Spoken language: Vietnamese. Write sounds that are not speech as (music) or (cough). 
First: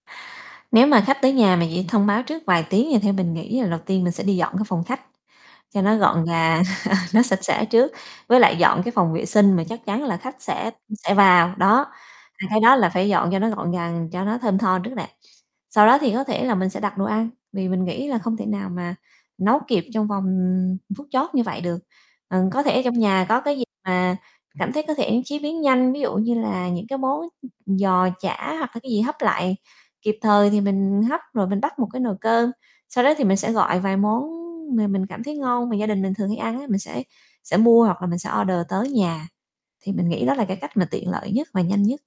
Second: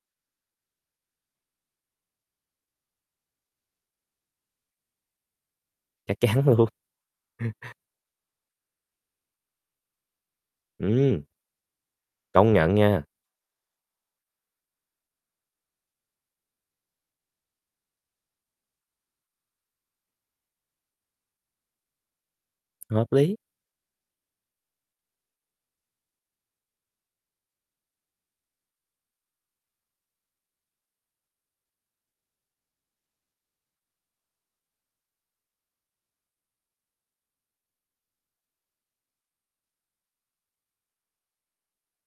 Nếu mà khách tới nhà mà chỉ thông báo trước vài tiếng thì theo mình nghĩ là đầu tiên mình sẽ đi dọn cái phòng khách, cho nó Chắc gọn chắn gàng, luôn. (laughs) nó sạch sẽ trước, với lại dọn cái phòng vệ sinh mà chắc chắn là khách sẽ sẽ Ừm. vào. Đó, hai Công cái nhận đó là nha. phải dọn cho nó gọn gàng, cho nó thơm tho trước nè. Sau đó thì có thể là mình sẽ đặt đồ ăn, vì mình nghĩ là không thể nào mà nấu kịp trong vòng, ừm, phút chót như vậy được. Ờ, có thể trong Hợp nhà lý. có cái gì mà cảm thấy có thể chế biến nhanh, ví dụ như là những cái món giò chả hoặc là cái gì hấp lại kịp thời thì mình hấp, rồi mình bắt một cái nồi cơm. Sau đó thì mình sẽ gọi vài món mà mình cảm thấy ngon, mà gia đình mình thường hay ăn á, mình sẽ sẽ mua hoặc là mình sẽ order tới nhà, thì mình nghĩ đó là cái cách mà tiện lợi nhất mà nhanh nhất.